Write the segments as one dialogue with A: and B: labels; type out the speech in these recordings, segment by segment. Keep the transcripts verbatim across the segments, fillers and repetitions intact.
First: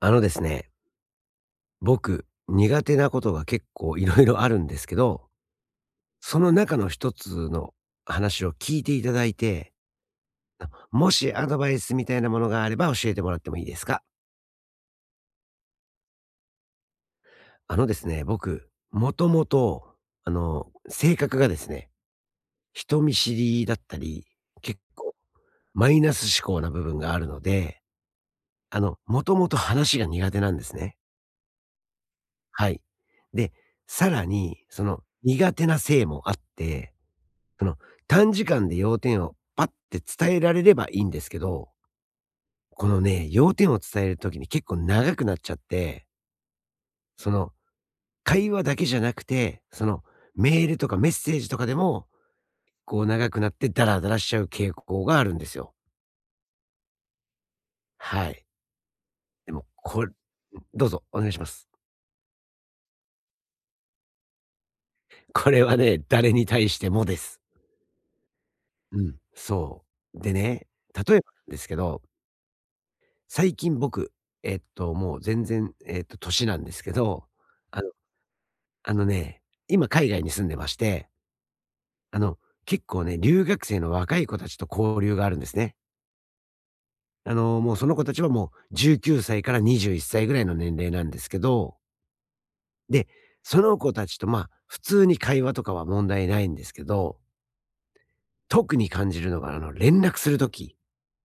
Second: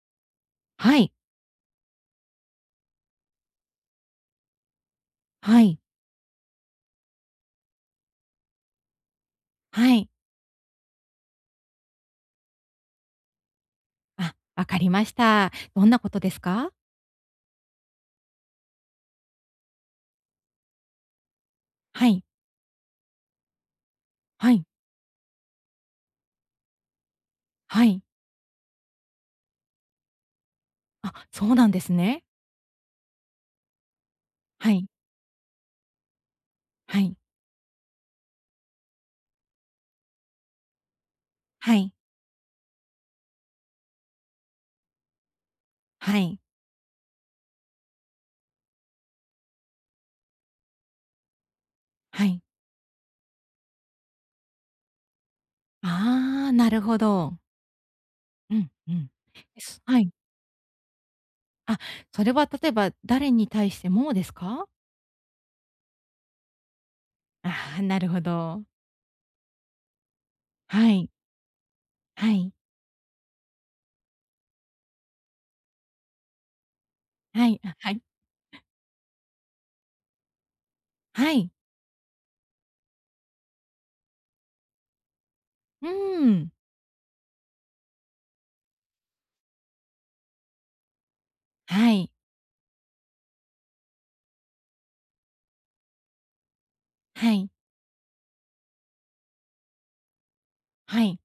A: あのですね、
B: はい、
A: 僕、苦手なことが結構いろいろあるんですけど、
B: はい、
A: その中の一つの話を聞いていただいて、
B: はい。
A: あもしアドバイスみたいなものがあれば教えてもらってもいいですか。
B: あ、わかりました。どんなことですか？
A: あのですね、僕、もともと、あの、性格がですね、
B: はい、
A: 人見知りだったり、
B: はい、
A: 結構マイナス思考な部分があるので、
B: はい。
A: あの、もともと話が苦手なんですね。
B: あ、そうなんですね。
A: はい。で、さらに、
B: は
A: そ
B: い、
A: の苦手な性もあって、
B: はい、
A: その、短時間で要点をパッて伝えられればいいんですけど、
B: はい、
A: このね、要点を伝える時に結構長くなっちゃって、
B: はい、
A: その、会話だけじゃなくて、その、メールとかメッセージとかでも、
B: はい。
A: こう長くなってダラダラしちゃう傾向があるんですよ。
B: ああ、なるほど。
A: はい。
B: うん、うん。
A: でも、
B: す。は
A: これ
B: い。
A: どうぞ、お願いします。
B: あ、それは例えば誰に対してもですか？
A: これはね、誰に対してもです。
B: ああ、なるほど。
A: うん、そう。でね、
B: はい、
A: 例えばですけど、
B: はい、
A: 最近僕、えっと、もう全然、えっと、年なんですけど、
B: はい、あ、
A: あ
B: はい、
A: あのね、今海外に住んでまして、
B: はい。
A: あの、結構ね、留学生の若い子たちと交流があるんですね。
B: うーん。
A: あの、もうその子たちはもうじゅうきゅうさいからにじゅういっさいぐらいの年齢なんですけど、
B: はい、
A: で、その子たちとまあ、普通に会話とかは問題ないんですけど、
B: はい、
A: 特に感じるのが、あの、連絡するとき、
B: はい。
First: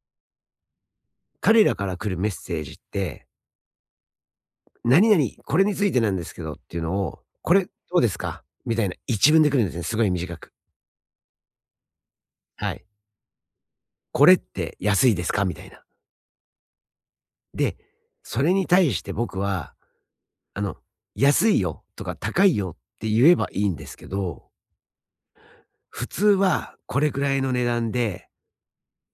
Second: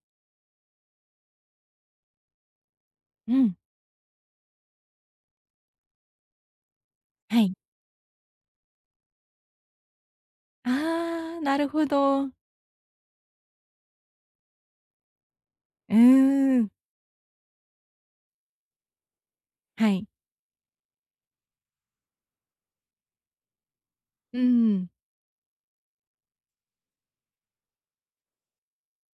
A: 彼らから来るメッセージって、
B: うん、
A: 何々、これについてなんですけどっていうのを、
B: は
A: こ
B: い。
A: れどうですかみたいな一文で来るんですね。すごい短く。
B: ああ、なるほど。
A: はい。これって安いですかみたいな。
B: うーん、
A: で、それに対して僕は、
B: はい。
A: あの、安いよとか高いよって言えばいいんですけ
B: う
A: ど、
B: ん。
A: 普通はこれくらいの値段で、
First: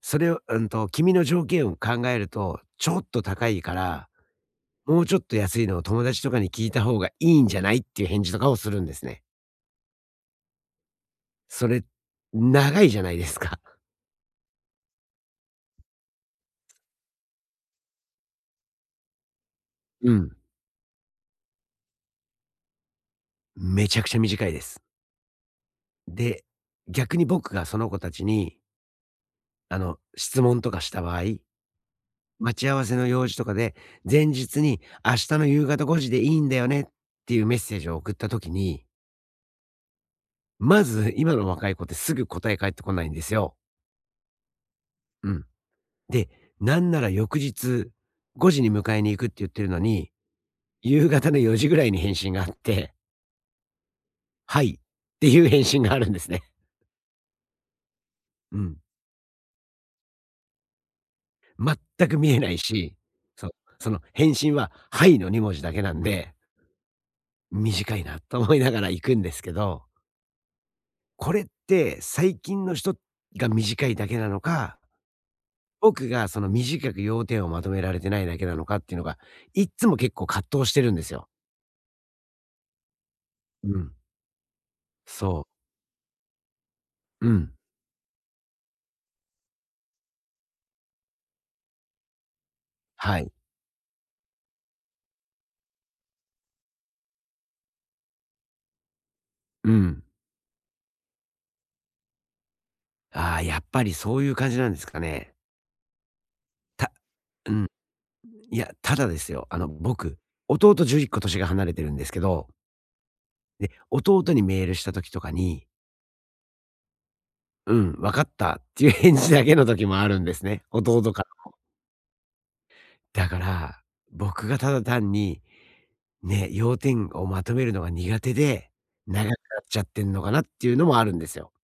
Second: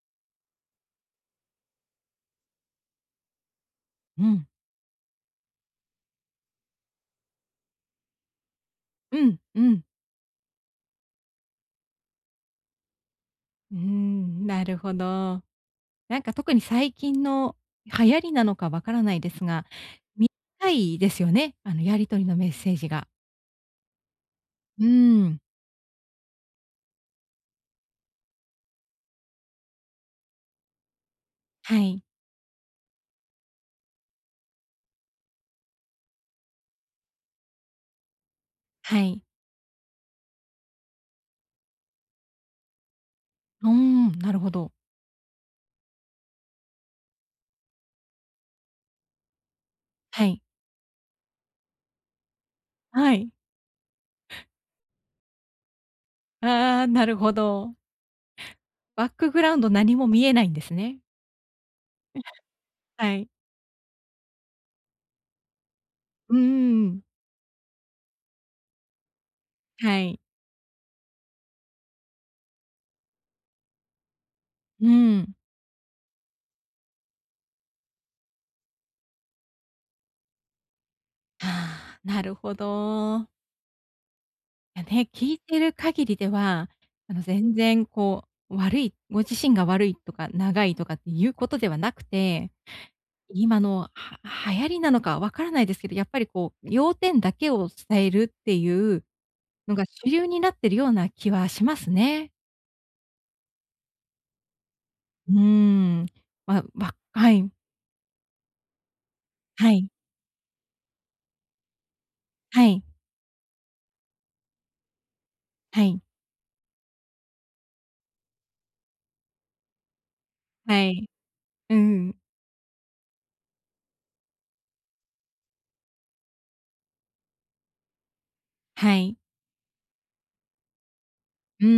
A: それを、うんと、君の条件を考えると、ちょっと高いから、
B: うん。
A: もうちょっと安いのを友達とかに聞いた方がいいんじゃない？っていう返事とかをするんです
B: う
A: ね。
B: ん、うん。
A: それ、長いじゃないですか。
B: うーん、なるほど。なんか特に最近の流行りなのかわからないですが、
A: うん。
B: ないですよね、あのやり取りのメッセージが。
A: めちゃくちゃ短いです。
B: うーん、
A: で、逆に僕がその子たちに、あの、質問とかした場合
B: はい、
A: 待ち合わせの用事とかで、前日に明日の夕方ごじでいいんだよねっていうメッセージを送った時に、
B: はい。
A: まず今の若い子ってすぐ答え返ってこないんですよ。
B: うーん、なるほど。
A: うん。で、なんなら翌日ごじに迎えに行くって言ってるのに、
B: はい、
A: 夕方のよじぐらいに返信があって、
B: はい。
A: はい、っていう返信があるんですね。
B: ああ、なるほど。
A: うん。
B: バックグラウンド何も見えないんですね。
A: 全く見えないし、
B: はい。
A: そう、その返信ははいのに文字だけなんで、
B: うーん、
A: 短いなと思いながら行くんですけど
B: はい。
A: これって最近の人が短いだけなのか、
B: うん。
A: 僕がその短く要点をまとめられてないだけなのかっていうのが、いっつも結構葛藤してるんですよ。
B: ああ、なるほど。
A: うん。
B: やね、聞い
A: そう。
B: てる限りでは、あの、
A: うん。
B: 全然こう、悪いご自身が悪いとか、長いとかっていうことではなくて、
A: はい。
B: 今のは流行りなのかわからないですけど、やっぱりこう、要点だけを伝えるっていう
A: う
B: のが
A: ん。
B: 主流になってるような気はしますね。
A: ああ、やっぱりそういう感じなんですか
B: う
A: ね。
B: ーん。ま、
A: た
B: わはい。
A: うん。いや、ただですよ、あの、
B: はい。
A: 僕、弟じゅういっこ年が離れてるんですけど、
B: はい。
A: で、弟にメールした時とかに、
B: はい。
A: うん、わかったっていう返事だけの時もあるんですね、
B: は
A: 弟
B: い。
A: から。
B: うん。
A: だから、僕がただ単に、ね、要点をまとめるのが苦手で、
B: はい。
A: 長くなっちゃってんのかなっていうのもあるんですよ。
B: うん、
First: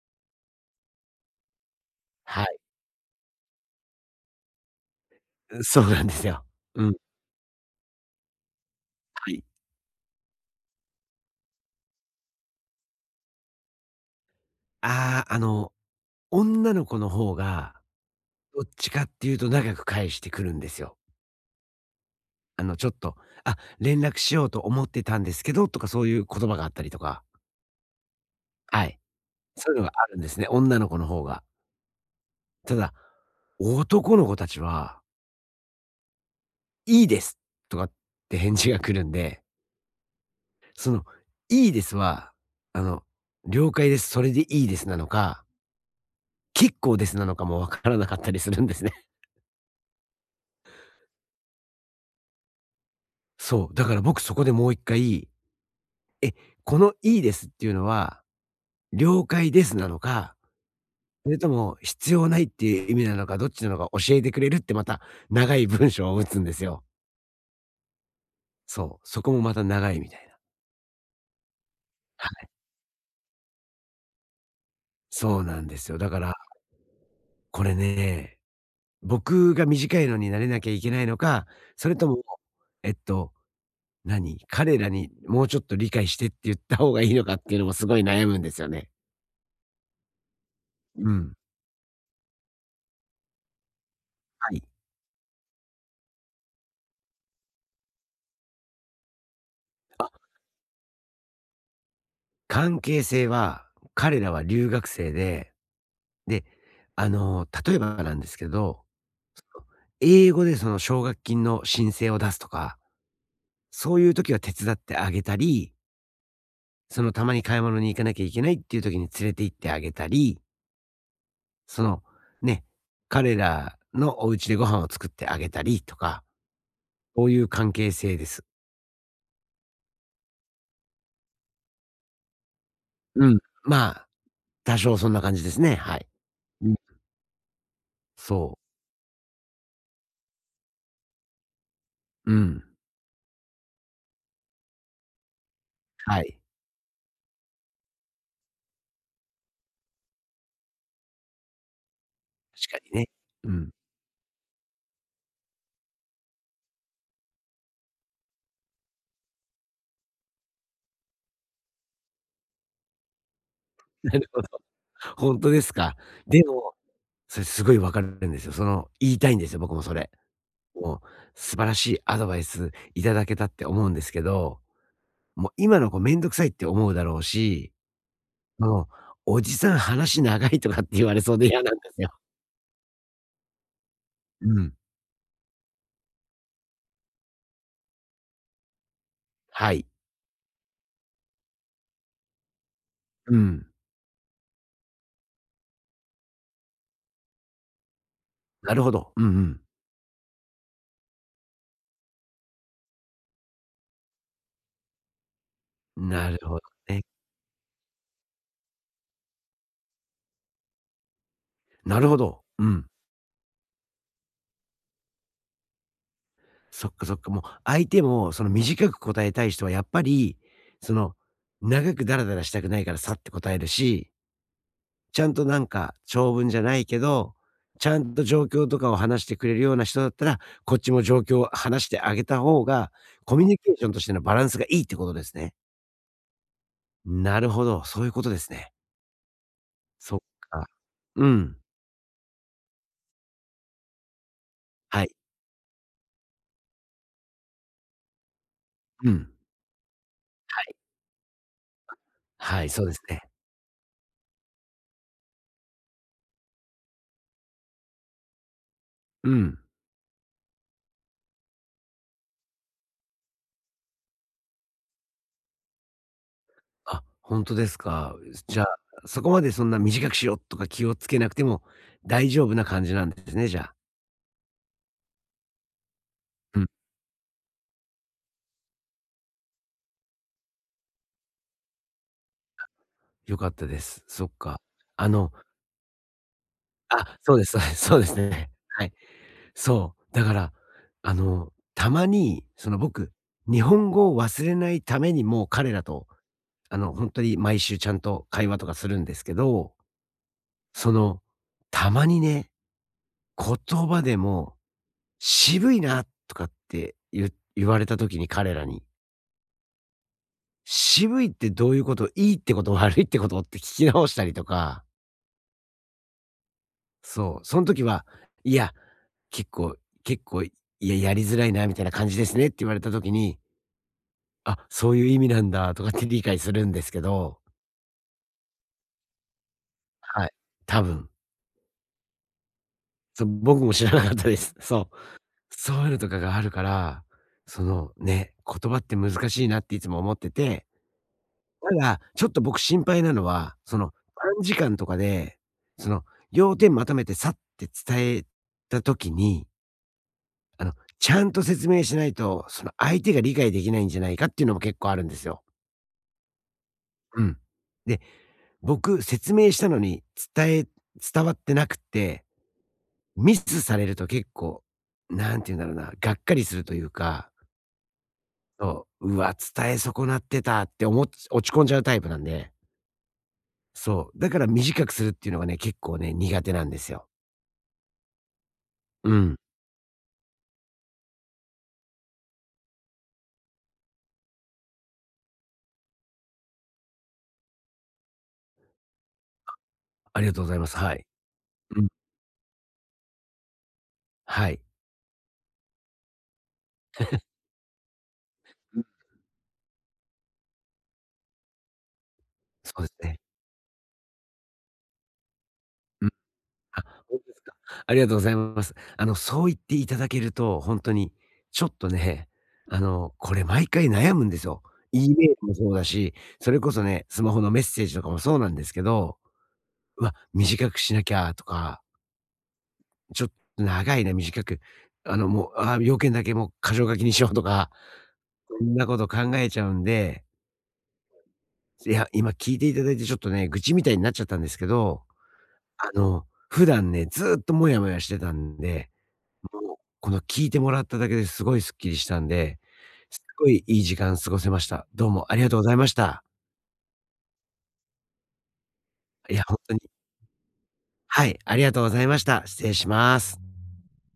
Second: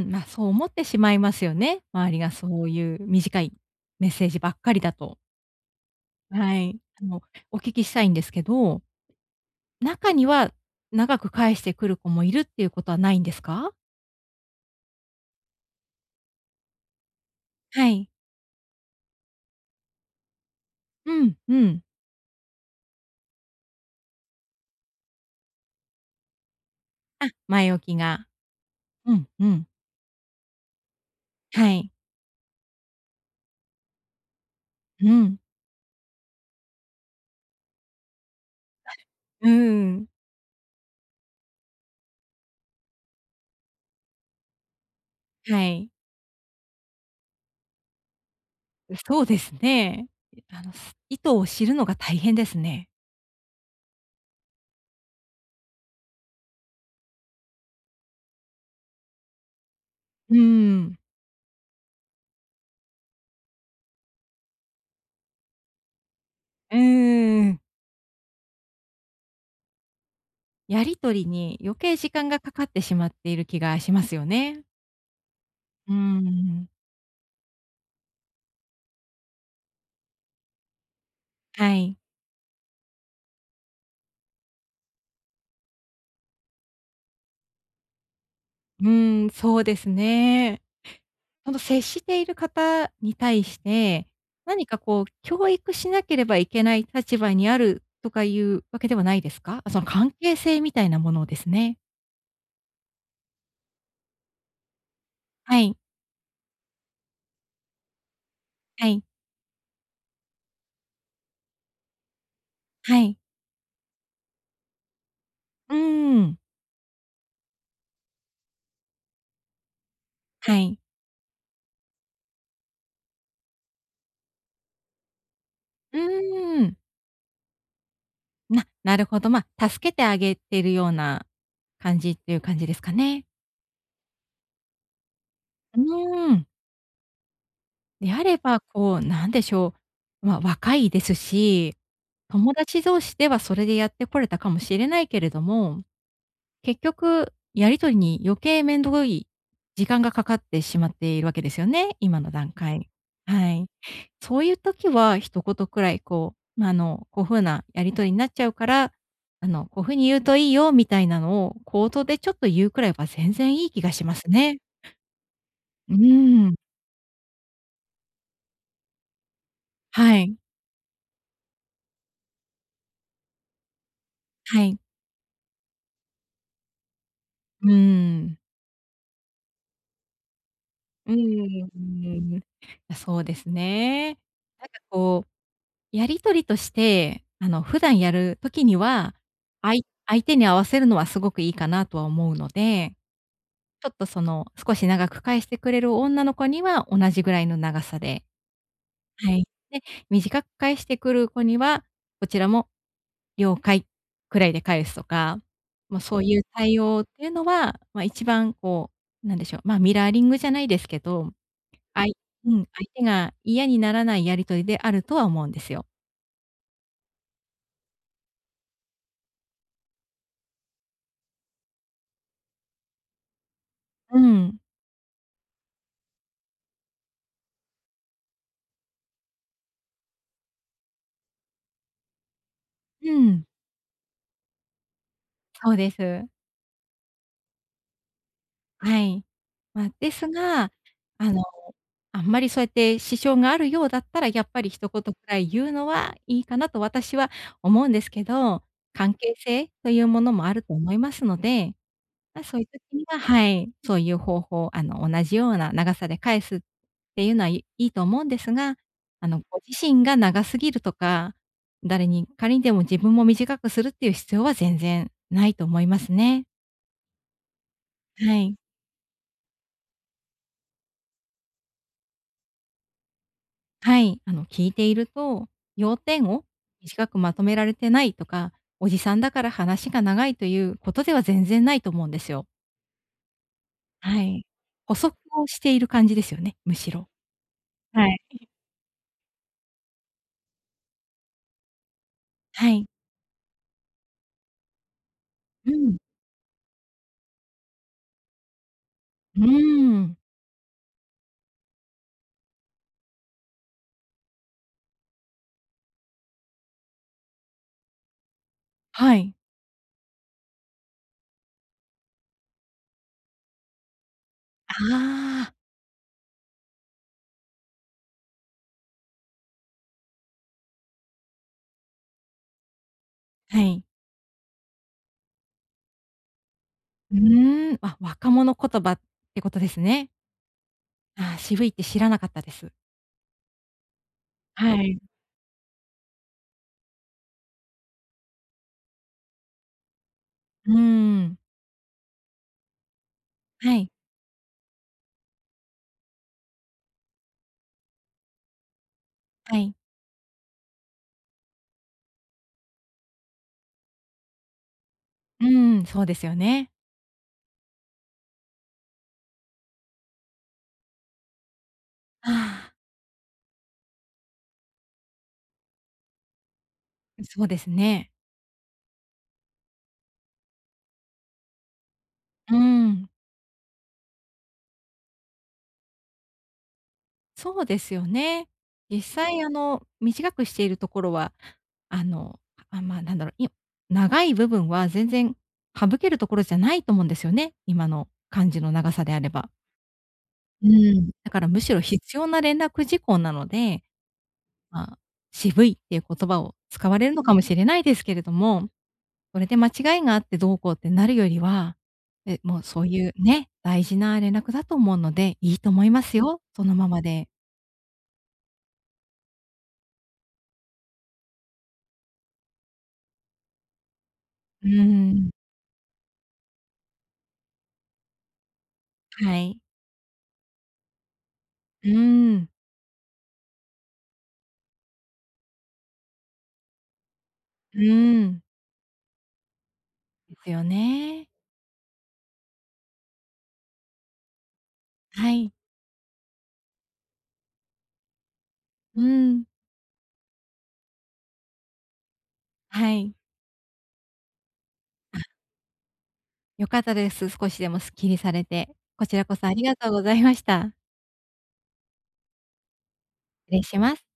B: うん。ま、そう思ってしまいますよね。周りが
A: はい。
B: そういう短いメッセージばっかりだと。
A: う、そうなんですよ。
B: はい。
A: うん。
B: あの、お聞きしたいんですけど、
A: はい。
B: 中には長く返してくる子もいるっていうことはないんですか？
A: ああ、あの、女の子の方が、
B: はい。
A: どっちかっていうと長く返してくるんですよ。
B: うん、うん。
A: あの、ちょっと、「あ、連絡しようと思ってたんですけど」とかそういう言葉があったりとか、
B: あ、前置きが。
A: はい。
B: うん、うん。
A: そういうのがあるんですね、女の子の方が。
B: はい。
A: ただ、男の子たちは、
B: うん。
A: 「いいです」とかって返事が来るんで
B: うーん、
A: その、いいですは、あの、了解です、それでいいですなのか、
B: はい。
A: 結構ですなのかもわからなかったりするんですね。
B: そうですね。あの、す意図を知るのが大変ですね。
A: そう、だから僕そこでもう一回、このいいですっていうのは、了解ですなのか、
B: うーん。
A: それとも必要ないっていう意味なのか、どっちなのか教えてくれるってまた長い文章を打つんです
B: うー
A: よ。
B: ん、
A: そう、そこもまた長いみたいな。
B: やり取りに余計時
A: は
B: 間が
A: い。
B: かかってしまっている気がしますよね。
A: そうなんです
B: うー
A: よ。だから、
B: ん。
A: これね、僕が短いのになれなきゃいけないのか、
B: は
A: それ
B: い。
A: とも、えっと、何、彼らにもうちょっと理解してって言った方がいいのかっていうのもすごい悩むんですよ
B: う
A: ね。
B: ーん、そうですね。
A: うん。
B: その接している方に対して、
A: はい。
B: 何かこう教育しなければいけない立場にあるとかいうわけではないですか？あ、その関係性みたいなものをですね。
A: 関係性は、彼らは留学生で、
B: はい、
A: で、あの、例えばなんですけど、
B: はい、
A: 英語でその奨学金の申請を出すとか、
B: はい。
A: そういう時は手伝ってあげたり、
B: うーん、
A: そのたまに買い物に行かなきゃいけないっていう時に連れて行ってあげたり
B: はい。
A: その、ね、彼らのお家でご飯を作ってあげたりと
B: う
A: か、
B: ーん。
A: そういう関係性です。
B: ななるほど、まあ、助けてあげてるような感じっていう感じですかね。
A: うん。まあ、多少そんな感じですね、
B: う
A: はい。
B: ーん。
A: うん。
B: であれ
A: そ
B: ば、
A: う。
B: こうなんでしょう、まあ、若いですし、
A: う
B: 友
A: ん。
B: 達同士ではそれでやってこれたかもしれないけれども、
A: はい。
B: 結局、やり取りに余計めんどい時間がかかってしまっているわけですよね、今の段
A: 確か
B: 階。
A: にね。
B: は
A: う
B: い。
A: ん。
B: そういう時は一言くらいこう、ま、あの、こう風なやり取りになっちゃうから、あの、こう風に言うといいよみたいなのを口頭でちょっと言うくらいは全然いい気がし
A: な
B: ま
A: る
B: す
A: ほど。
B: ね。
A: ほんとです
B: う
A: か。で
B: ーん。
A: も、それすごい分かるんですよ。その、言いたいんですよ、僕もそれ。
B: はい。
A: もう、素晴らしいアドバイスいただけたって思うんですけど、
B: はい。
A: もう今の子めんどくさいって思うだろう
B: うー
A: し、
B: ん。
A: その、おじさん話長いとかって言
B: う
A: われそうで嫌
B: ー
A: なんですよ。
B: ん。そうですね。
A: う
B: なん
A: ん。
B: かこうやり取りとして、あの、普段やる時には、
A: は
B: あい
A: い。
B: 相手に合わせるのはすごくいいかなとは思うので、
A: うん。
B: ちょっとその、少し長く返してくれる女の子には同じぐらいの長さで、
A: なるほど。う
B: はい。
A: ん
B: で、短く返してくる子には、こちらも了解くらいで返すとか、もう
A: うん。
B: そう
A: なる
B: いう
A: ほど
B: 対応
A: ね。
B: っていうのは、ま、一番こう、なんでしょう、ま、ミラーリングじゃないですけど、
A: な
B: あ
A: る
B: い、
A: ほど。
B: う
A: う
B: ん、
A: ん。
B: 相手が嫌にならないやり取りであるとは思うんですよ。
A: そっかそっか。もう相手もその短く答えたい人はやっぱり、その長くダラダラしたくないからさって答えるし、
B: うん。
A: ちゃんとなんか長文じゃないけど、ちゃんと状況とかを話してくれるような人だったら、こっちも状況を話してあげた方が、
B: う
A: コミ
B: ん。
A: ュニケーションとしてのバランスがいいってことですね。
B: そうです。
A: なるほど、そういうことですね。
B: はい。まあ、で
A: そっ
B: す
A: か。
B: が、
A: う
B: あの、
A: ん。
B: あんまりそうやって支障があるようだったら、やっぱり一言
A: は
B: く
A: い。
B: らい言うのはいいかなと私は思うんですけど、
A: う
B: 関
A: ん。
B: 係性というものもあると思いますので、まあ、そうい
A: は
B: う
A: い、
B: 時
A: そうです
B: には
A: ね。
B: はい、そういう方法、あの、同じような長さで返すっていうのは、いいいと思うんですが、あ
A: う
B: の、
A: ん。
B: ご自身が長すぎるとか、誰に仮にでも自分も短くするっていう必要は全然ないと思いますね。
A: あ、ほんとですか。
B: はい。
A: じゃあ、そこまでそんな短くしようとか気をつけなくても大丈夫な感じなんですね、じゃあ。
B: はい、あの、聞いていると、要点を
A: うん、
B: 短くまとめられてないとか、おじさんだから話が長いということでは全然ないと思うんですよ。
A: 良かったです。
B: は
A: そっ
B: い。
A: か。
B: 補
A: あ
B: 足
A: の
B: をしている感じですよね、むしろ。
A: あ、そうですそうです、そうで
B: は
A: す
B: い。
A: ね。はい。そう、だから、あの、たまに、そ
B: は
A: の、
B: い。
A: 僕、日本語を忘れないためにもう
B: う
A: 彼ら
B: ん。
A: と、あの、ほんとに毎週ちゃんと会話とかするんですけ
B: う
A: ど、
B: ーん。
A: その、たまにね、言葉でも「渋いな」とかってゆ言われた時に、彼らに
B: はい。
A: 渋いってどういうこと？いいってこと、悪いってこと？って聞き直したりとか、
B: あ
A: そう、その時は、いや、結構結構、いや、やりづらいなみたいな感じですねって言われた時に、
B: あ、はい。
A: あ、そういう意味なんだとかって理解するんですけ
B: う
A: ど、
B: ーん、あ、若者言葉ってことですね。
A: はい、多分。
B: ああ、渋いって知らなかったです。
A: そう、僕も知らなかったです。
B: は
A: そう。
B: い。
A: そういうのとかがあるから、そのね、言葉って難しいなっていつも思ってて
B: うーん。
A: ただ、ちょっと僕心配なのは、
B: は
A: そ
B: い、
A: の短時間とかで、その要点まとめてさって伝えた時に、
B: はい。
A: あの、ちゃんと説明しないと、その相手が理解できないんじゃないかっていうのも結構あるんですよ。
B: うーん、そうですよね。
A: うん。で、僕説明したのに伝え伝わってなくて、
B: あ
A: ミスされると結構、なんて言うんだろうな、がっかりするという
B: あ、
A: か、
B: そうですね。
A: そう、うわ、伝え損なってたっておも落ち込んじゃうタイプなんで。
B: うーん。
A: そう。だから短くするっていうのがね、結構ね、苦手なんですよ。
B: そうですよね。実
A: うん。
B: 際あの、短くしているところは、あの、あ、まあ、なんだろう、い長い部分は全然省けるところじゃないと思うんですよね、今の感じの長さであれば。
A: ありがとうございま
B: う
A: す。はい。
B: ん。だからむしろ
A: うん。
B: 必要な連絡事項なので、
A: はい。
B: まあ、渋いっていう言葉を使われるのかもしれないですけれども、
A: うん。
B: それで間違いがあってどうこうってなるよりは、え、もう
A: そ
B: そ
A: う
B: う
A: で
B: い
A: す
B: う
A: ね。
B: ね、大事な連絡だと思うので、いいと思いま
A: うん。
B: すよ、その
A: あ、
B: まま
A: 本
B: で。
A: 当ですか。ありがとうございます。あの、そう言っていただけると、本当にちょっとね、あの、これ毎回悩むんですよ。
B: う
A: E メー
B: ん、
A: ルもそうだし、それこそね、スマホのメッセージとかもそうなんですけど、
B: はい。
A: うわ、短くしなきゃとか、
B: うーん、
A: ちょっと長いな、短く、あの、もう、あ、要件だけもう箇条書きにしようとか、
B: うーん。
A: そんなこと考えちゃうんで
B: ですよね。
A: いや、今聞いていただいてちょっとね、愚痴みたいになっちゃったんですけど、
B: はい。
A: あの、普段ね、ずっとモヤモヤしてたんで、
B: うーん、
A: もう、この聞いてもらっただけですごいスッキリしたんで、
B: はい。
A: すごいいい時間過ごせました。どうもありがとうございました。
B: 良かったです。少しでもすっきりされて。こちら
A: い
B: こ
A: や、
B: そ
A: ほ
B: あ
A: ん
B: り
A: と
B: が
A: に
B: とうございました。
A: はい、ありがとうございました。失礼します。
B: 失礼します。